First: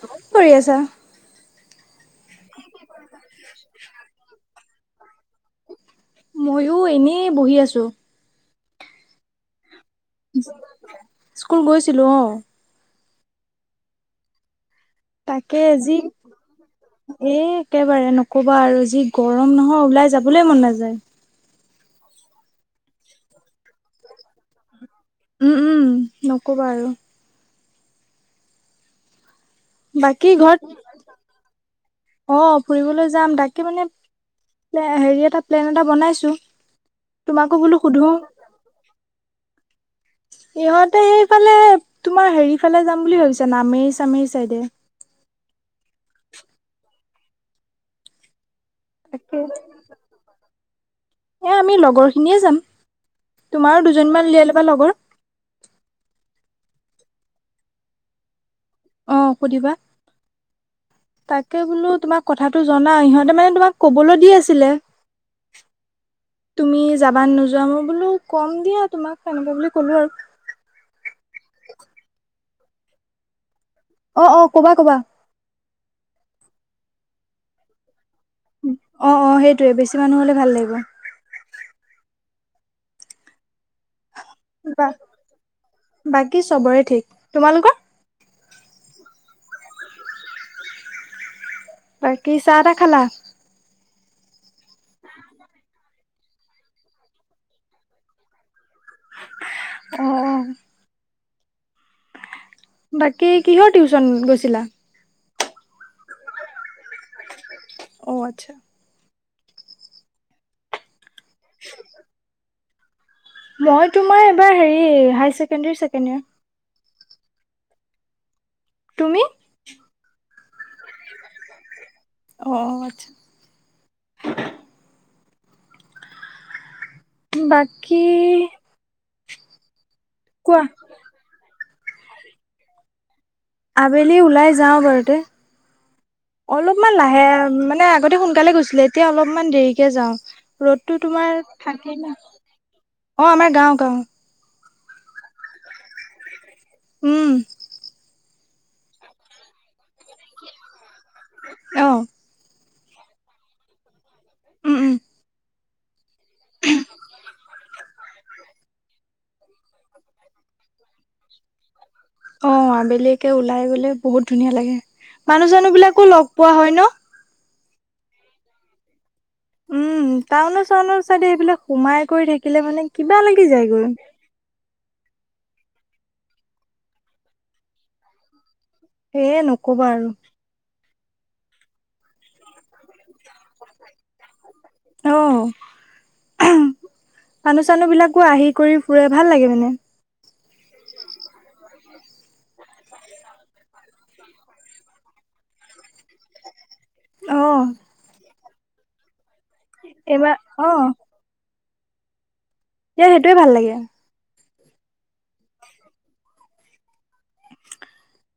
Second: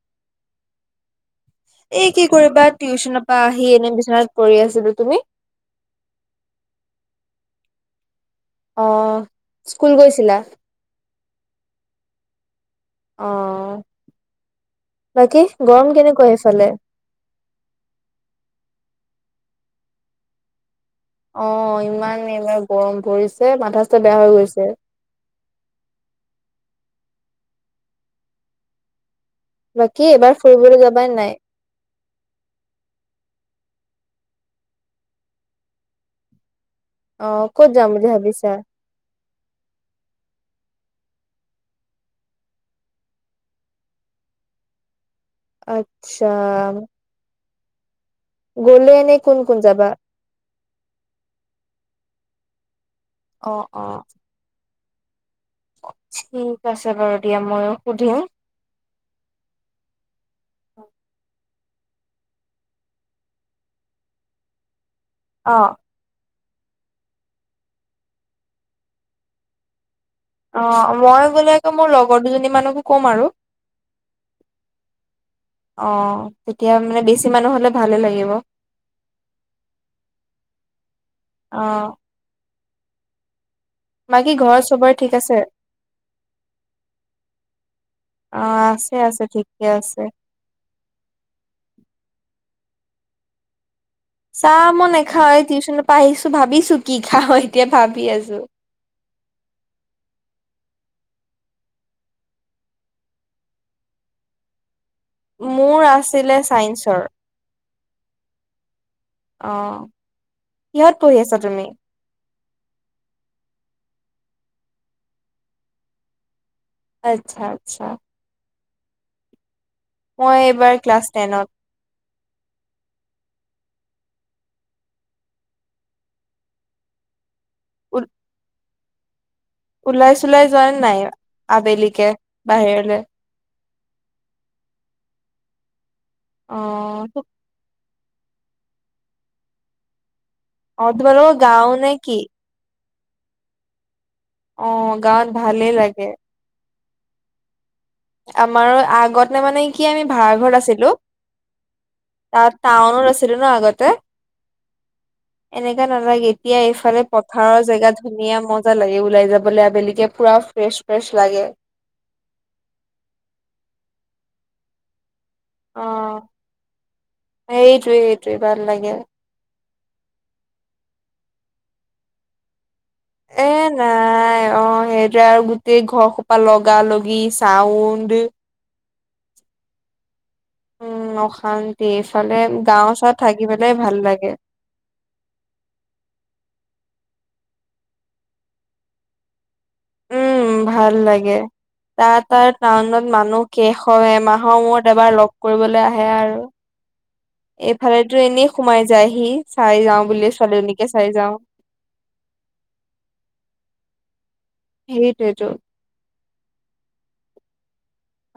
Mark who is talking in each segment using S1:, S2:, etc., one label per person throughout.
S1: কি কৰি আছা?
S2: এ কি কৰিবা টিউচনৰ পৰা আহি এনে বিচনাত পঢ়ি আছিলো তুমি
S1: মইো এনেই বহি আছো।
S2: অ', স্কুল গৈছিলা
S1: স্কুল গৈছিলো অ,
S2: অহ ',
S1: তাকে যি একেবাৰে নকবা আৰু যি গৰম নহয় ওলাই যাবলৈ মন নাযায়।
S2: অ, ইমান এইবাৰ গৰম পৰিছে মাথা চাথা বেয়া হৈ গৈছে।
S1: উম - উম নকবা আৰু।
S2: বাকী এবাৰ ফুৰিবলৈ যাবা নে নাই।
S1: অ, ফুৰিবলৈ যাম তাকে মানে হেৰি এটা প্লেন এটা বনাইছো।
S2: অ
S1: তোমাকো
S2: ক'ত
S1: বোলো
S2: যাম বুলি
S1: সোধো
S2: ভাবিছা
S1: ইহত ত, এইফালে তোমাৰ হেৰি ফালে যাম বুলি ভাবিছা নামেৰি চামেৰি চাইডে
S2: আচ্ছা। গ'লে এনে
S1: তাকে
S2: কোন - কোন যাবা?
S1: এ আমি লগৰ খিনিয়ে যাম
S2: অ
S1: তোমাৰো
S2: অ
S1: দুজনমান উলিয়াই লবা লগৰ।
S2: ঠিক আছে বাৰু দিয়া মইো সুধিম
S1: অ, সুধিবা তাক বোলো তোমাক কথাটো জনা ইহতে মানে তোমাক কবলৈ দি আছিলে।
S2: অ
S1: তুমি যাবানে নোযোৱা মই বোলো কম দিয়া তোমাক সনেকুৱা বুলি ক'লো আৰু।
S2: অ, মই বোলে আকৌ মোৰ লগৰ দুজনী মানকো কম আৰু।
S1: অ - অ কবা - কবা।
S2: অ, তেতিয়া মানে বেছি মানুহ হলে ভালে লাগিব।
S1: অ - অ সেইটোৱে বেছি মানুহ হলে ভাল লাগিব।
S2: অ বাকী ঘৰত
S1: বা
S2: সবৰে ঠিক আছে?
S1: বাকী চবৰে ঠিক তোমালোকৰ
S2: অ, আছে - আছে ঠিকে আছে।
S1: বাকী চাহ টা খালা?
S2: চা মই নাখাও টিউশচনৰ পৰা আহিছো ভাবিছো কি খাও এতিয়া ভাবি আছো।
S1: অ', বাকী কিহৰ টিউচন গৈছিলা?
S2: মোৰ আছিলে ছাইন্সৰ।
S1: অ, আচ্ছা।
S2: আহ, কিহত পঢ়ি আছা তুমি?
S1: মই তোমাৰ এইবাৰ হেৰি হাইছেকেণ্ডাৰী ছেকেণ্ড যাৰ
S2: আচ্ছা - আচ্ছা।
S1: তুমি?
S2: মই এইবাৰ ক্লাছ টেনত।
S1: অ, আচ্ছা। বাকী
S2: ওলাই চোলাই যোৱা
S1: কোৱা
S2: নাই আবেলিকে বাহিৰলৈ?
S1: আবেলি ওলাই যাওঁ বাৰু দে। অলপমান
S2: অ'
S1: লাহে মানে আগতে সোনকালে গৈছিলো এতিয়া অলপমান দেৰিকে যাওঁ।
S2: অ'
S1: ৰ'দতো
S2: তোমালোকৰ
S1: তোমাৰ
S2: গাঁও নে
S1: থাকে
S2: কি?
S1: ন? অ আমাৰ গাও গাও।
S2: অ গাঁৱত ভালেই লাগে।
S1: উম,
S2: আমাৰ আগত নে মানে কি আমি ভাড়া ঘৰত আছিলো।
S1: অ,
S2: তাত টাউনত আছিলোঁ ন আগতে
S1: উম উম,
S2: এনেকা নালাগে এতিয়া এইফালে পথাৰৰ জেগাত ধুনীয়া মজা লাগে ওলাই যাবলে আবেলিকে পুৰা ফ্ৰেছ ফ্ৰেছ লাগে।
S1: অ আবেলিকে ওলাই গলে বহুত ধুনীয়া লাগে মানুহ চানু বিলাকো লগ পোৱা হয় ন?
S2: এইটোৱে এইটোৱে ভাল লাগে।
S1: উম টাউনৰ চাউন চাইডে এইবিলাক সোমাই কৰি থাকিলে মানে কিবা লাগি
S2: এ
S1: যায়গৈ।
S2: নাই অ সেইটোৱে আৰু গোটেই ঘৰ সোপা লগা লগি, চাউণ্ড
S1: সেয়ে নকবা আৰু।
S2: উম অশান্তি এইফালে গাও চাওঁত থাকি পেলাই ভাল লাগে।
S1: মানু চানু বিলাকো আহি কৰি ফুৰে ভাল লাগে মানে।
S2: উম ভাল লাগে, তাৰ তাৰ টাউনত মানুহ কেশ এমাহৰ মূৰত এবাৰ লগ কৰিবলে আহে আৰু।
S1: অ
S2: এইফালেতো এনেই সোমাই যায়হি চাই যাওঁ বুলি
S1: এইবাৰ
S2: ছোৱালীজনীকে চাই যাওঁ।
S1: এতিয়া সেইটোৱে ভাল লাগে।
S2: সেইটোৱে টো।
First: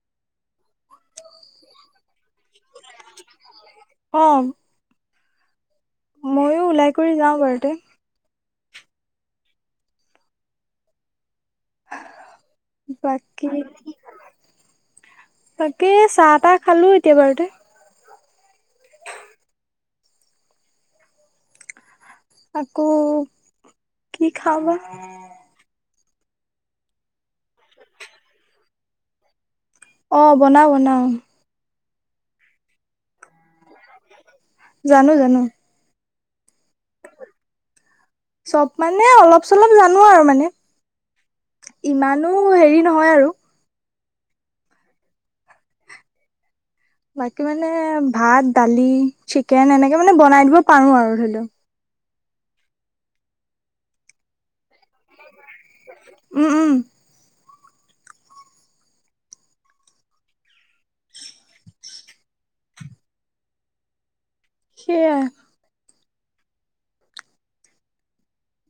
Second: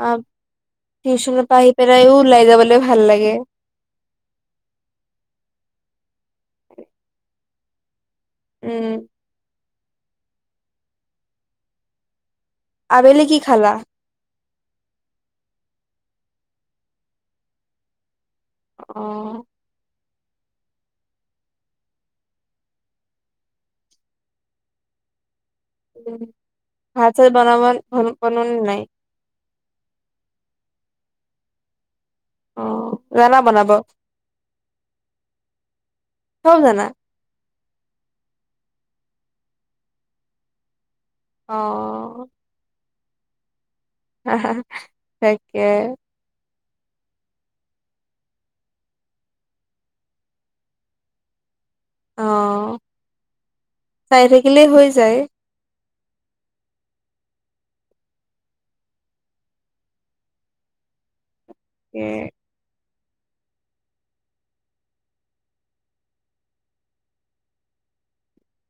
S2: অ টিউচন পৰা আহি পেলাও ওলাই যাবলে ভাল লাগে।
S1: অ, ময়ো ওলাই কৰি যাওঁ বাৰু তে
S2: উম আবেলি কি খালা।
S1: তাকে চাহ তাহ খালো এতিয়া ঘৰতে
S2: অহ
S1: আকৌ কি খাওবা।
S2: উম ভাত চাত বনাব বনালে নাই?
S1: অ বনা'ও বনা'ও।
S2: অ জানা বনাব।
S1: জানো জানো।
S2: চ'ব জানা।
S1: চ'ব মানে অলপ চলপ জানো আৰু মানে।
S2: অ
S1: ইমানো হেৰি নহয় আৰু
S2: তাকে
S1: বাকী মানে ভাত দালি চিকেন এনেকে মানে বনাই দিব পাৰো আৰু ধৰি লও।
S2: অ' চাই থাকিলেই হৈ যায়।
S1: উম, উম
S2: হে
S1: সেয়া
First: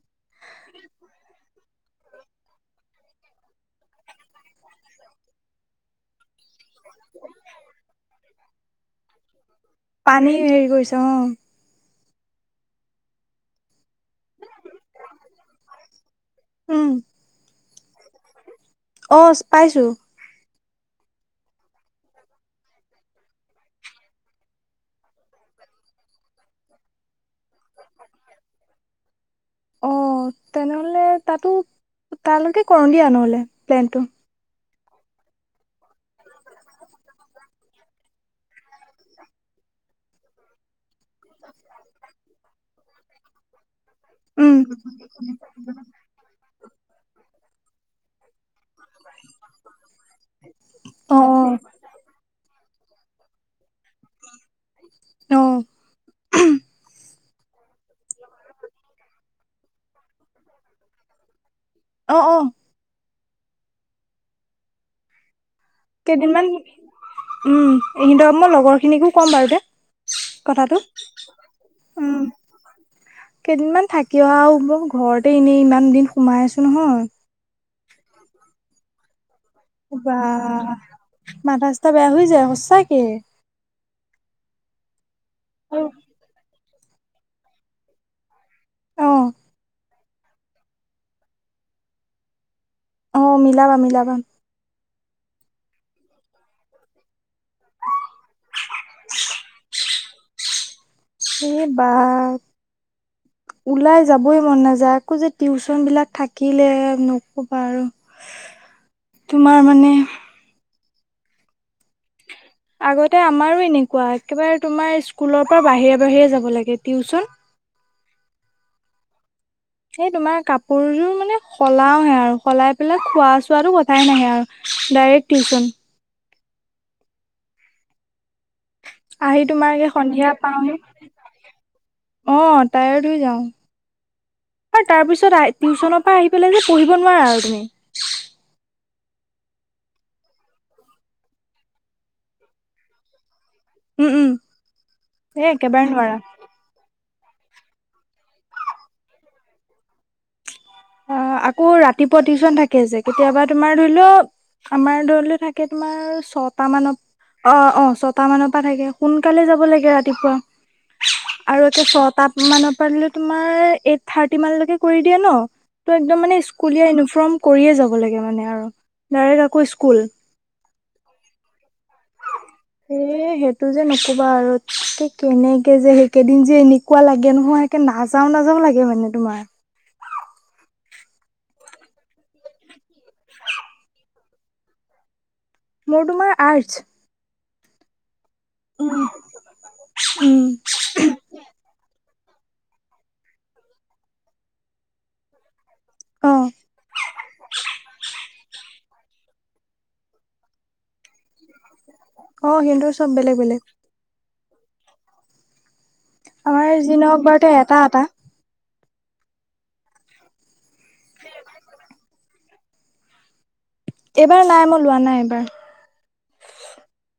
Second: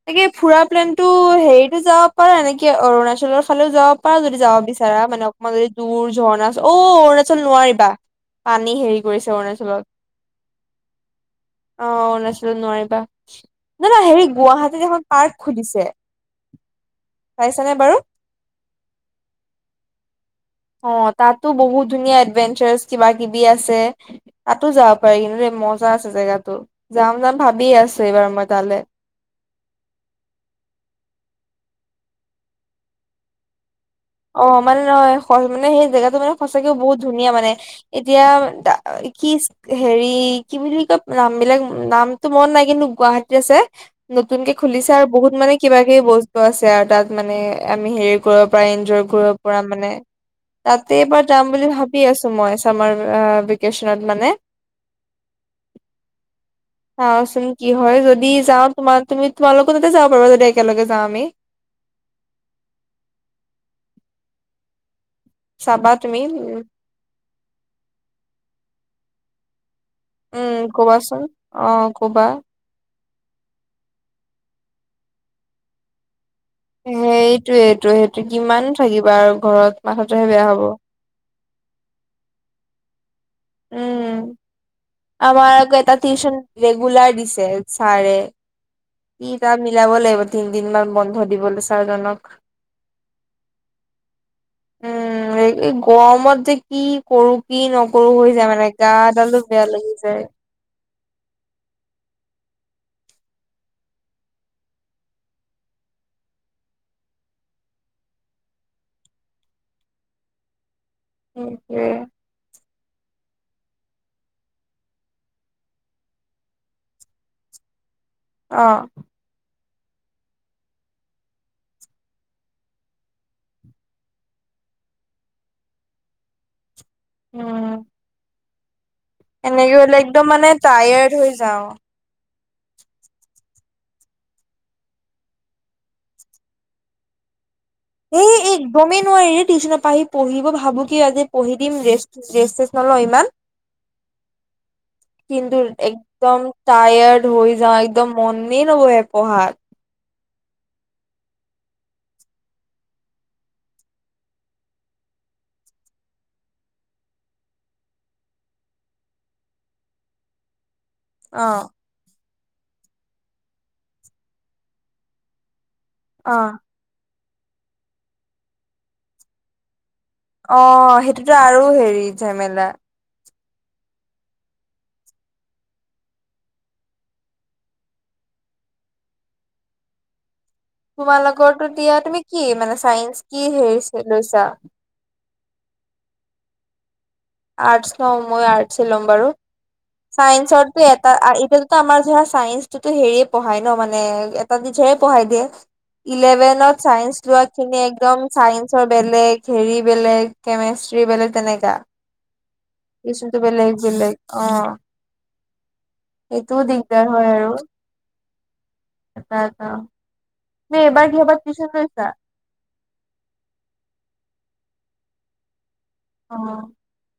S2: তাকে ফুৰা প্লেন টো হেৰিত যাব পাৰা এনেকে অৰুণাচলৰ ফালেও যাব পাৰা। যদি যাব বিচাৰা মানে অকমান যদি দূৰ ঝৰ্ণা অ' অৰুণাচল নোৱাৰিবা পানী হেৰি কৰিছে অৰুণাচল
S1: পানী হেৰি কৰিছে অ
S2: অ অৰুণাচলত নোৱাৰিবা না না হেৰিত এখন পাৰ্ক খুলিছে
S1: উম
S2: চাইছা নে বাৰু?
S1: অ', পাইছো।
S2: অ', তাতো বহুত ধুনীয়া এডভেঞ্চাৰ্চ কিবা কিবি আছে, তাতো যাব পাৰি কিন্তু দেই। মজা আছে জেগাটো যাম যাম ভাবিয আছে এইবাৰ মই তালে।
S1: অ', তেনেহ'লে তাতো তালৈকো কৰো দিয়া নহ'লে প্লেনটো।
S2: অ' মানে নহয় মানে সেই জেগাতটো মানে সঁচাকেও বহুত ধুনীয়া মানে এতিয়া কি হেৰি কি বুলি কয় নাম বিলাক নামটো মন নাই কিন্তু গুৱাহাটীত আছে। নতুনকে
S1: উম
S2: খুলিছে আৰু বহুত মানে কিবা কিবি বস্তু আছে আৰু তাত মানে আমি হেৰি কৰিব পাৰিম। [unintelligible] কৰিব পৰা মানে তাতে
S1: অ
S2: এবাৰ যাম বুলি ভাবি আছো মই চামাৰ আ ভেকেচনত মানে
S1: অ অ
S2: চাওঁ কি হয় যদি যাওঁ তোমা তোমি তোমালোকৰ লগতে যাব পাৰিবা যদি একেলগে যাওঁ আমি।
S1: অ 'অ'
S2: চাবা তুমি
S1: কেইদিনমান
S2: উ
S1: উম, এ মই লগৰ খিনিকো ক'ম বাৰু দে
S2: উম,
S1: কথাটো
S2: কবাচোন অ',
S1: উম
S2: ক'বা।
S1: কেইদিনমান থাকি অ'হাওঁ হ'ব ঘৰতে এনেই ইমান দিন সোমাই আছো নহয়।
S2: ত' সেইটো কিমান থাকিবা আৰু ঘৰত
S1: বা
S2: মাথাতেহে বেয়া হব।
S1: মাথা চাথা বেয়া হৈ যায় সচাকে।
S2: উম, আমাৰ আকৌ এটা টিউচন ৰেগুলাৰ দিছে ছাৰে।
S1: অ
S2: কি তাৰ মিলাব লাগিব তিনদিন মান বন্ধ দিবলৈ ছাৰজনক।
S1: অ' মিলাবা মিলাবা।
S2: উম, গৰমত যে কি কৰো কি নকৰো হৈ যায় মানে গাদালু লাগি যায়।
S1: এ বাৰ ওলাই যাবই মন নাযায় আকৌ যে টিউচন বিলাক থাকিলে নক'বা আৰু। তোমাৰ মানে?
S2: উ, সেইটোৱে।
S1: আগতে আমাৰো এনেকুৱা, একেবাৰে তোমাৰ স্কুলৰ পৰা বাহিৰে, বাহিৰে যাব লাগে টিউচন।
S2: আহ।
S1: সেই তোমাৰ কাপোৰযোৰ মানে সলাওহে আৰু সলাই পেলাই খোৱা, চোৱাতটো কথাই নাহে আৰু। Direct tuition.
S2: উম,
S1: আহি
S2: এনেকে
S1: তোমাৰগে
S2: হ'লে একদম
S1: সন্ধিয়া
S2: মানে
S1: পাওঁহি।
S2: টায়াৰ্ড হৈ যাওঁ।
S1: অ', টায়াৰ্ড হৈ যাওঁ। আৰু তাৰ পিছত টিউশ্যনৰ পৰা আহি পেলাই যে পঢ়িব নোৱাৰা আৰু তুমি।
S2: এ, একদমেই নোৱাৰি টিউশ্যনৰ পা আহি পঢ়িব ভাবো কি আজি পঢ়ি দিম ৰে-ৰেষ্ট তুষ্ট লম ৰ, ইমান
S1: উম, উম এ
S2: কিন্তু
S1: একেবাৰে নোৱাৰা।
S2: একদম তায়াৰ্ড হৈ যাওঁ, একদম মনেই নবহে পঢ়াত।
S1: আ, আকৌ ৰাতিপুৱা টিউশন থাকে যে কেতিয়াবা তুমাৰ ধৰিলও আমাৰ ধৰিল থাকে তোমাৰ ছটা মানত অ', অ', ছটা মানৰ পৰা থাকে সোনকালে যাব লাগে ৰাতিপুৱা। আৰু
S2: অ',
S1: এটা ছয়টা মানৰ পৰা তোমাৰ এইট থাৰ্টি মান লৈকে কৰি দিয়া ন। ত, একদম মানে
S2: অ',
S1: স্কুলীয়া ইউনিফৰ্ম কৰিয়ে যাব লাগে মানে আৰু ডাইৰেক্ট আকৌ স্কুল।
S2: অ' সেইটোতো আৰু হেৰি ঝেমেলা।
S1: টো যে নকবা আৰু ত, কেনেকে যে সেইকেইদিন যে এনেকুৱা লাগে নহয় এ, নাযাও, নাযাও লাগে মানে তোমাৰ।
S2: তোমালকৰটো দিয়া তুমি কি মানে চাইন্ঞ্চ কি হেৰি লৈছা?
S1: মোৰ তোমাৰ আৰ্টছ।
S2: আৰ্টছ ন। মই আৰ্ট লম বাৰু।
S1: উম
S2: চাইন্সো এটা এতিয়া তো আমাৰ য চাইন্ঞ্চটোতো হেৰিয়ে পঢ়াই ন মানে এটা টিচ্ছেৰে পঢ়াই দিয়ে।
S1: অ
S2: ইলেভেনত চাইন্ঞ্চ লোৱা খিনি আকদম চ বেলেগ হেৰি বেলেগ কেমেষ্ট্ৰি বেলেগ তেনেকা।
S1: অ সিহঁতৰ চব
S2: এইছোনত বেলেগ- বেলেগ অ, সেইটো
S1: আমাৰ যি
S2: দিগদাৰ
S1: নহওক
S2: হয়
S1: বাৰুতে
S2: আৰু।
S1: এটা এটা
S2: এটা - এটা নে এবাৰ কিবাহত টিউছন লৈছা।
S1: এইবাৰ নাই, মই লোৱা নাই এইবাৰ।
S2: অ',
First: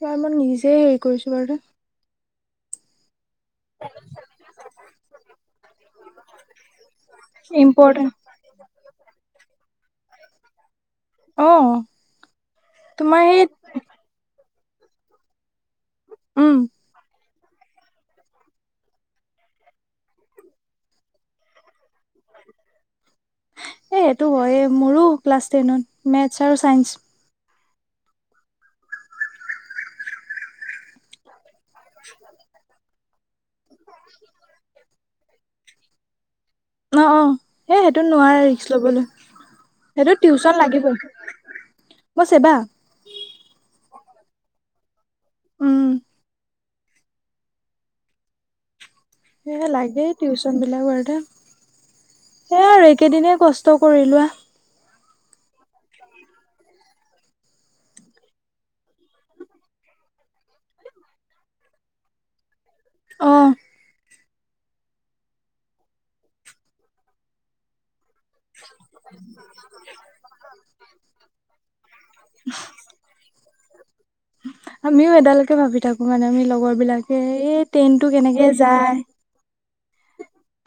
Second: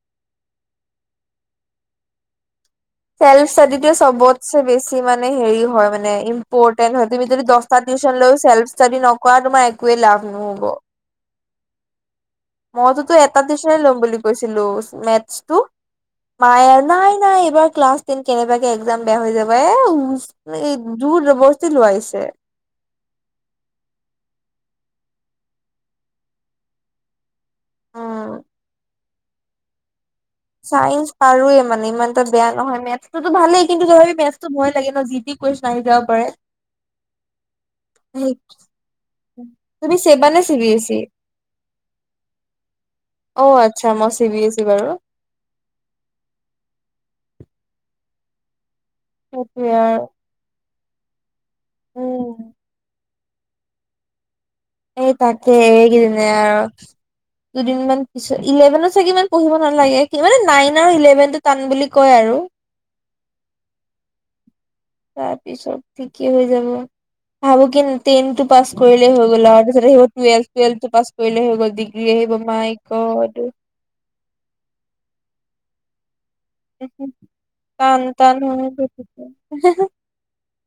S1: তই, মই নিজে হেৰি কৰিছো বাৰু।
S2: চেলফ স্তাদীটোয়ে চবতে বেছি মানে হেৰি হয় মানে ইম্পৰ্টেন হয় তুমি যদি দহটা
S1: ইম্পৰ্টেণ্ট
S2: ত লৈ ছেলফ ষ্টাডি নকৰা তোমাৰ একোৱে লাভ নহ'ব।
S1: অহ ',
S2: মইতোতো এটা টিউচন ল'ম বুলি কৈছিলো, মেথছটো।
S1: উম
S2: মায় নাই-নাই। এইবাৰ ক্লাছ টেন কেনেবাকে একজাম বেয়া হৈ যাব। এই, যোৰ যবৰজস্তি লোৱা হৈছে।
S1: এ, সটো হয়। মোৰো ক্লাছ তেনট মাটচ আৰু চাইন্ঞ্চ।
S2: অ', চাইন্ঞ্চ পাৰোয়ে মানে ইমান এটা বেয়া নহয়। মে তো ভালেই কিন্তু তথাপি মাটছ ভয় লাগে ন, যি, টি কুৱেশন আহি যাব পাৰে।
S1: অ', - অ', সেই সেইটো নোৱাৰে ৰিক্স ল'বলৈ।
S2: তুমি
S1: সেইটো
S2: চেবা নে চি
S1: টিউচন
S2: বি এছ
S1: লাগিব,
S2: ই
S1: মই ছেবা।
S2: অ, আচ্ছা, মই চি, বি, এচ, চি বাৰু।
S1: উম, সে
S2: সেইটোৱে আৰু
S1: লাগেই, টিউচন বিলাকৰ
S2: উম
S1: সেয় আৰু। এইকেদিনেই কষ্ট কৰি লোৱা।
S2: এই তাকেই, এই কেইদিনেই আৰু। দুদিনমান পিছত, ইলেভেনত চাগে ইমান পঢ়িব নালাগে, মানে নাইন আৰু ইলেভেনটো টান বুলি কয় আৰু।
S1: অহ।
S2: তাৰপিছত ঠিকেই হৈ যাব, ভাবো কিন টেনটো পাছ কৰিলে হৈ গ'ল আৰু, তাৰ পিছত আহিব টুৱেলভ, টুৱেলভটো পাছ কৰিলে হৈ গ'ল, ডিগ্ৰী আহিব মাইক অ এইটো।
S1: আমিও এডালৈকে ভাবি থাকো, মানে আমি লগৰ বিলাকে এই
S2: টান
S1: ট্ৰেইনটো
S2: টান
S1: কেনেকে
S2: হৈ
S1: যায়।
S2: গৈছে।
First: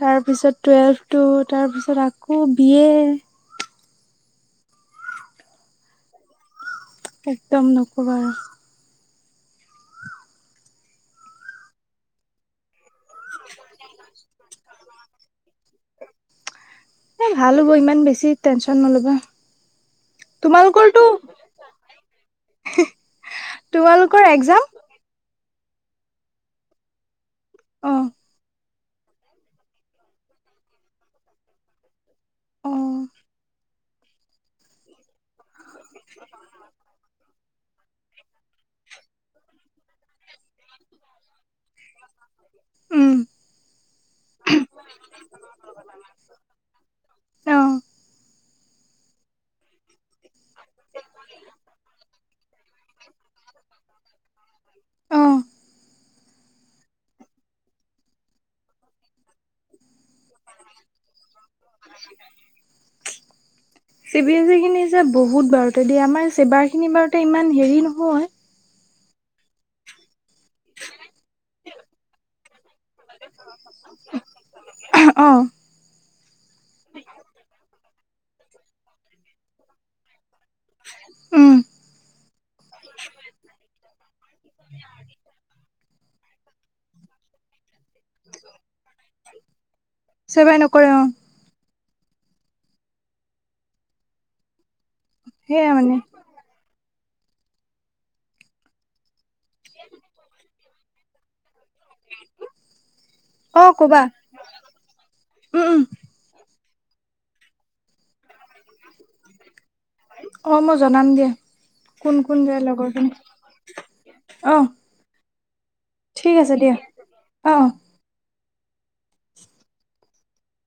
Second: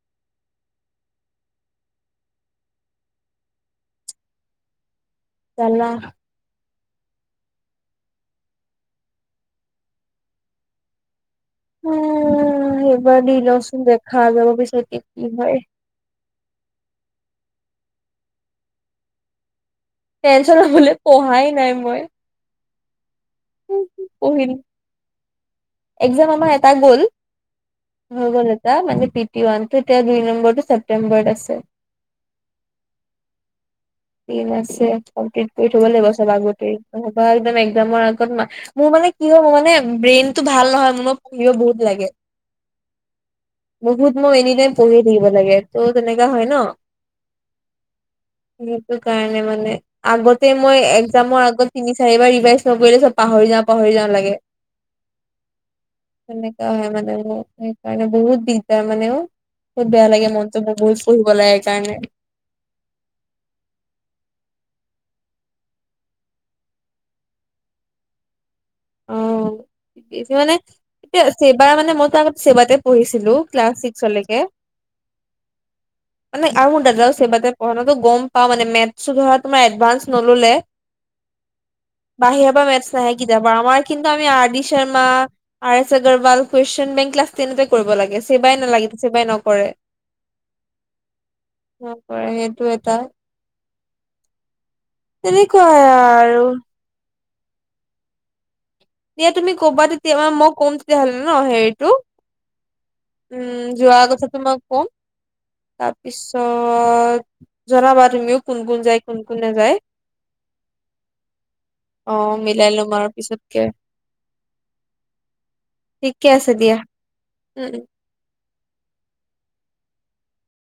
S1: তাৰপিছত টুৱেলভ টো তাৰপিছত আকৌ বি এ
S2: জালা
S1: একদম নকবা আৰু।
S2: উম সেইবাৰ দি লওচোন দেখা যাব পিছতকে কি হয়।
S1: এ ভাল হ'ব ইমান বেছি টেনচন নল'বা।
S2: টেনচন হবলে পঢ়াই নাই মই।
S1: হে হে তোমালোকৰ
S2: পঢ়িম
S1: এক্সাম?
S2: এক্সাম আমাৰ এটা গ'ল
S1: অ
S2: হৈ গ'ল এ অ, মানে পি টি ওৱান টো এতিয়া দুই নম্বৰটো ছেপ্টেম্বৰত আছে।
S1: অ,
S2: দিন আছে কম্লিট কৰি থব লাগিব চব আগতেই নহবা এক্সাম আগত মা মোৰ মানে কি হৈ মোৰ মানে ব্ৰেইনতটো ভাল নহয়, মই পঢ়িব বহুত লাগে।
S1: উম,
S2: বহুত মই এনিটাইম পহিয়ে থাকিব লাগে ত' তেনেকা হয় ন।
S1: অ',
S2: সেইটো কাৰণে মানে আগতে মই এক্সামৰ আগত তিনি চাৰিবাৰ ৰিভাইজ নকৰিলে চব পাহৰি যা পাহৰি যাওঁ লাগে
S1: অ',
S2: হেনেকাা হয় মানে মোৰ সেইকাৰণে বহুত দিগদাৰ মানেও বহুত বেয়া লাগে মনটো, বহুত লাগে কাৰণে।
S1: চি বিএছ ই খিনি যে বহুত বাৰতে দিয়ে, আমাৰ ছেবাৰ খিনি বাৰতে ইমান হেৰি নহয়।
S2: অ', এইটো মানে, ছেবাৰ মানে মইতো আগতে ছেবাতে পঢ়িছিলো ক্লাছ ছিক্সলৈকে।
S1: অ',
S2: মানে আউ সেবাতে পঢ়া ন, ত' গম পাওঁ মানে মেথছ ধৰা তোমাৰ এডভানস নল'লে,
S1: উম
S2: বাহিৰ পৰা মেতছ নাহে কেতিয়াও। আমাৰ কিন্তু আ R D Sharma, R S Agarwal, question bank class তেনতেই কৰিব লাগে। চেবাই নালাগে, চেবাই নকৰে।
S1: চেবাই নকৰে অ',
S2: নকৰে সেইটো এটা।
S1: সেয়া
S2: তেনেকুৱাই
S1: মানে
S2: আৰু। এয়া তুমি ক'বা, তেতিয়া মে মই ক'ম তেতিয়াহ'লে ন হেৰিটো। উম,
S1: অ',
S2: যোৱা
S1: কবা।
S2: কথা তোমাক কম
S1: উম, উম
S2: তাৰপিছত অ', জনাবা তুমিও, কোন কোন যায় কোন কোন নাযায়?
S1: অ', মই জনাম দিয়া।
S2: অ
S1: কোন কোন যায়
S2: মিলাই ল'ম আৰু
S1: লগৰখিনি?
S2: পিছতকে
S1: আহ।
S2: ঠিকেই আছে দিয়া,
S1: অ',
S2: উম
S1: অ'।
S2: উম।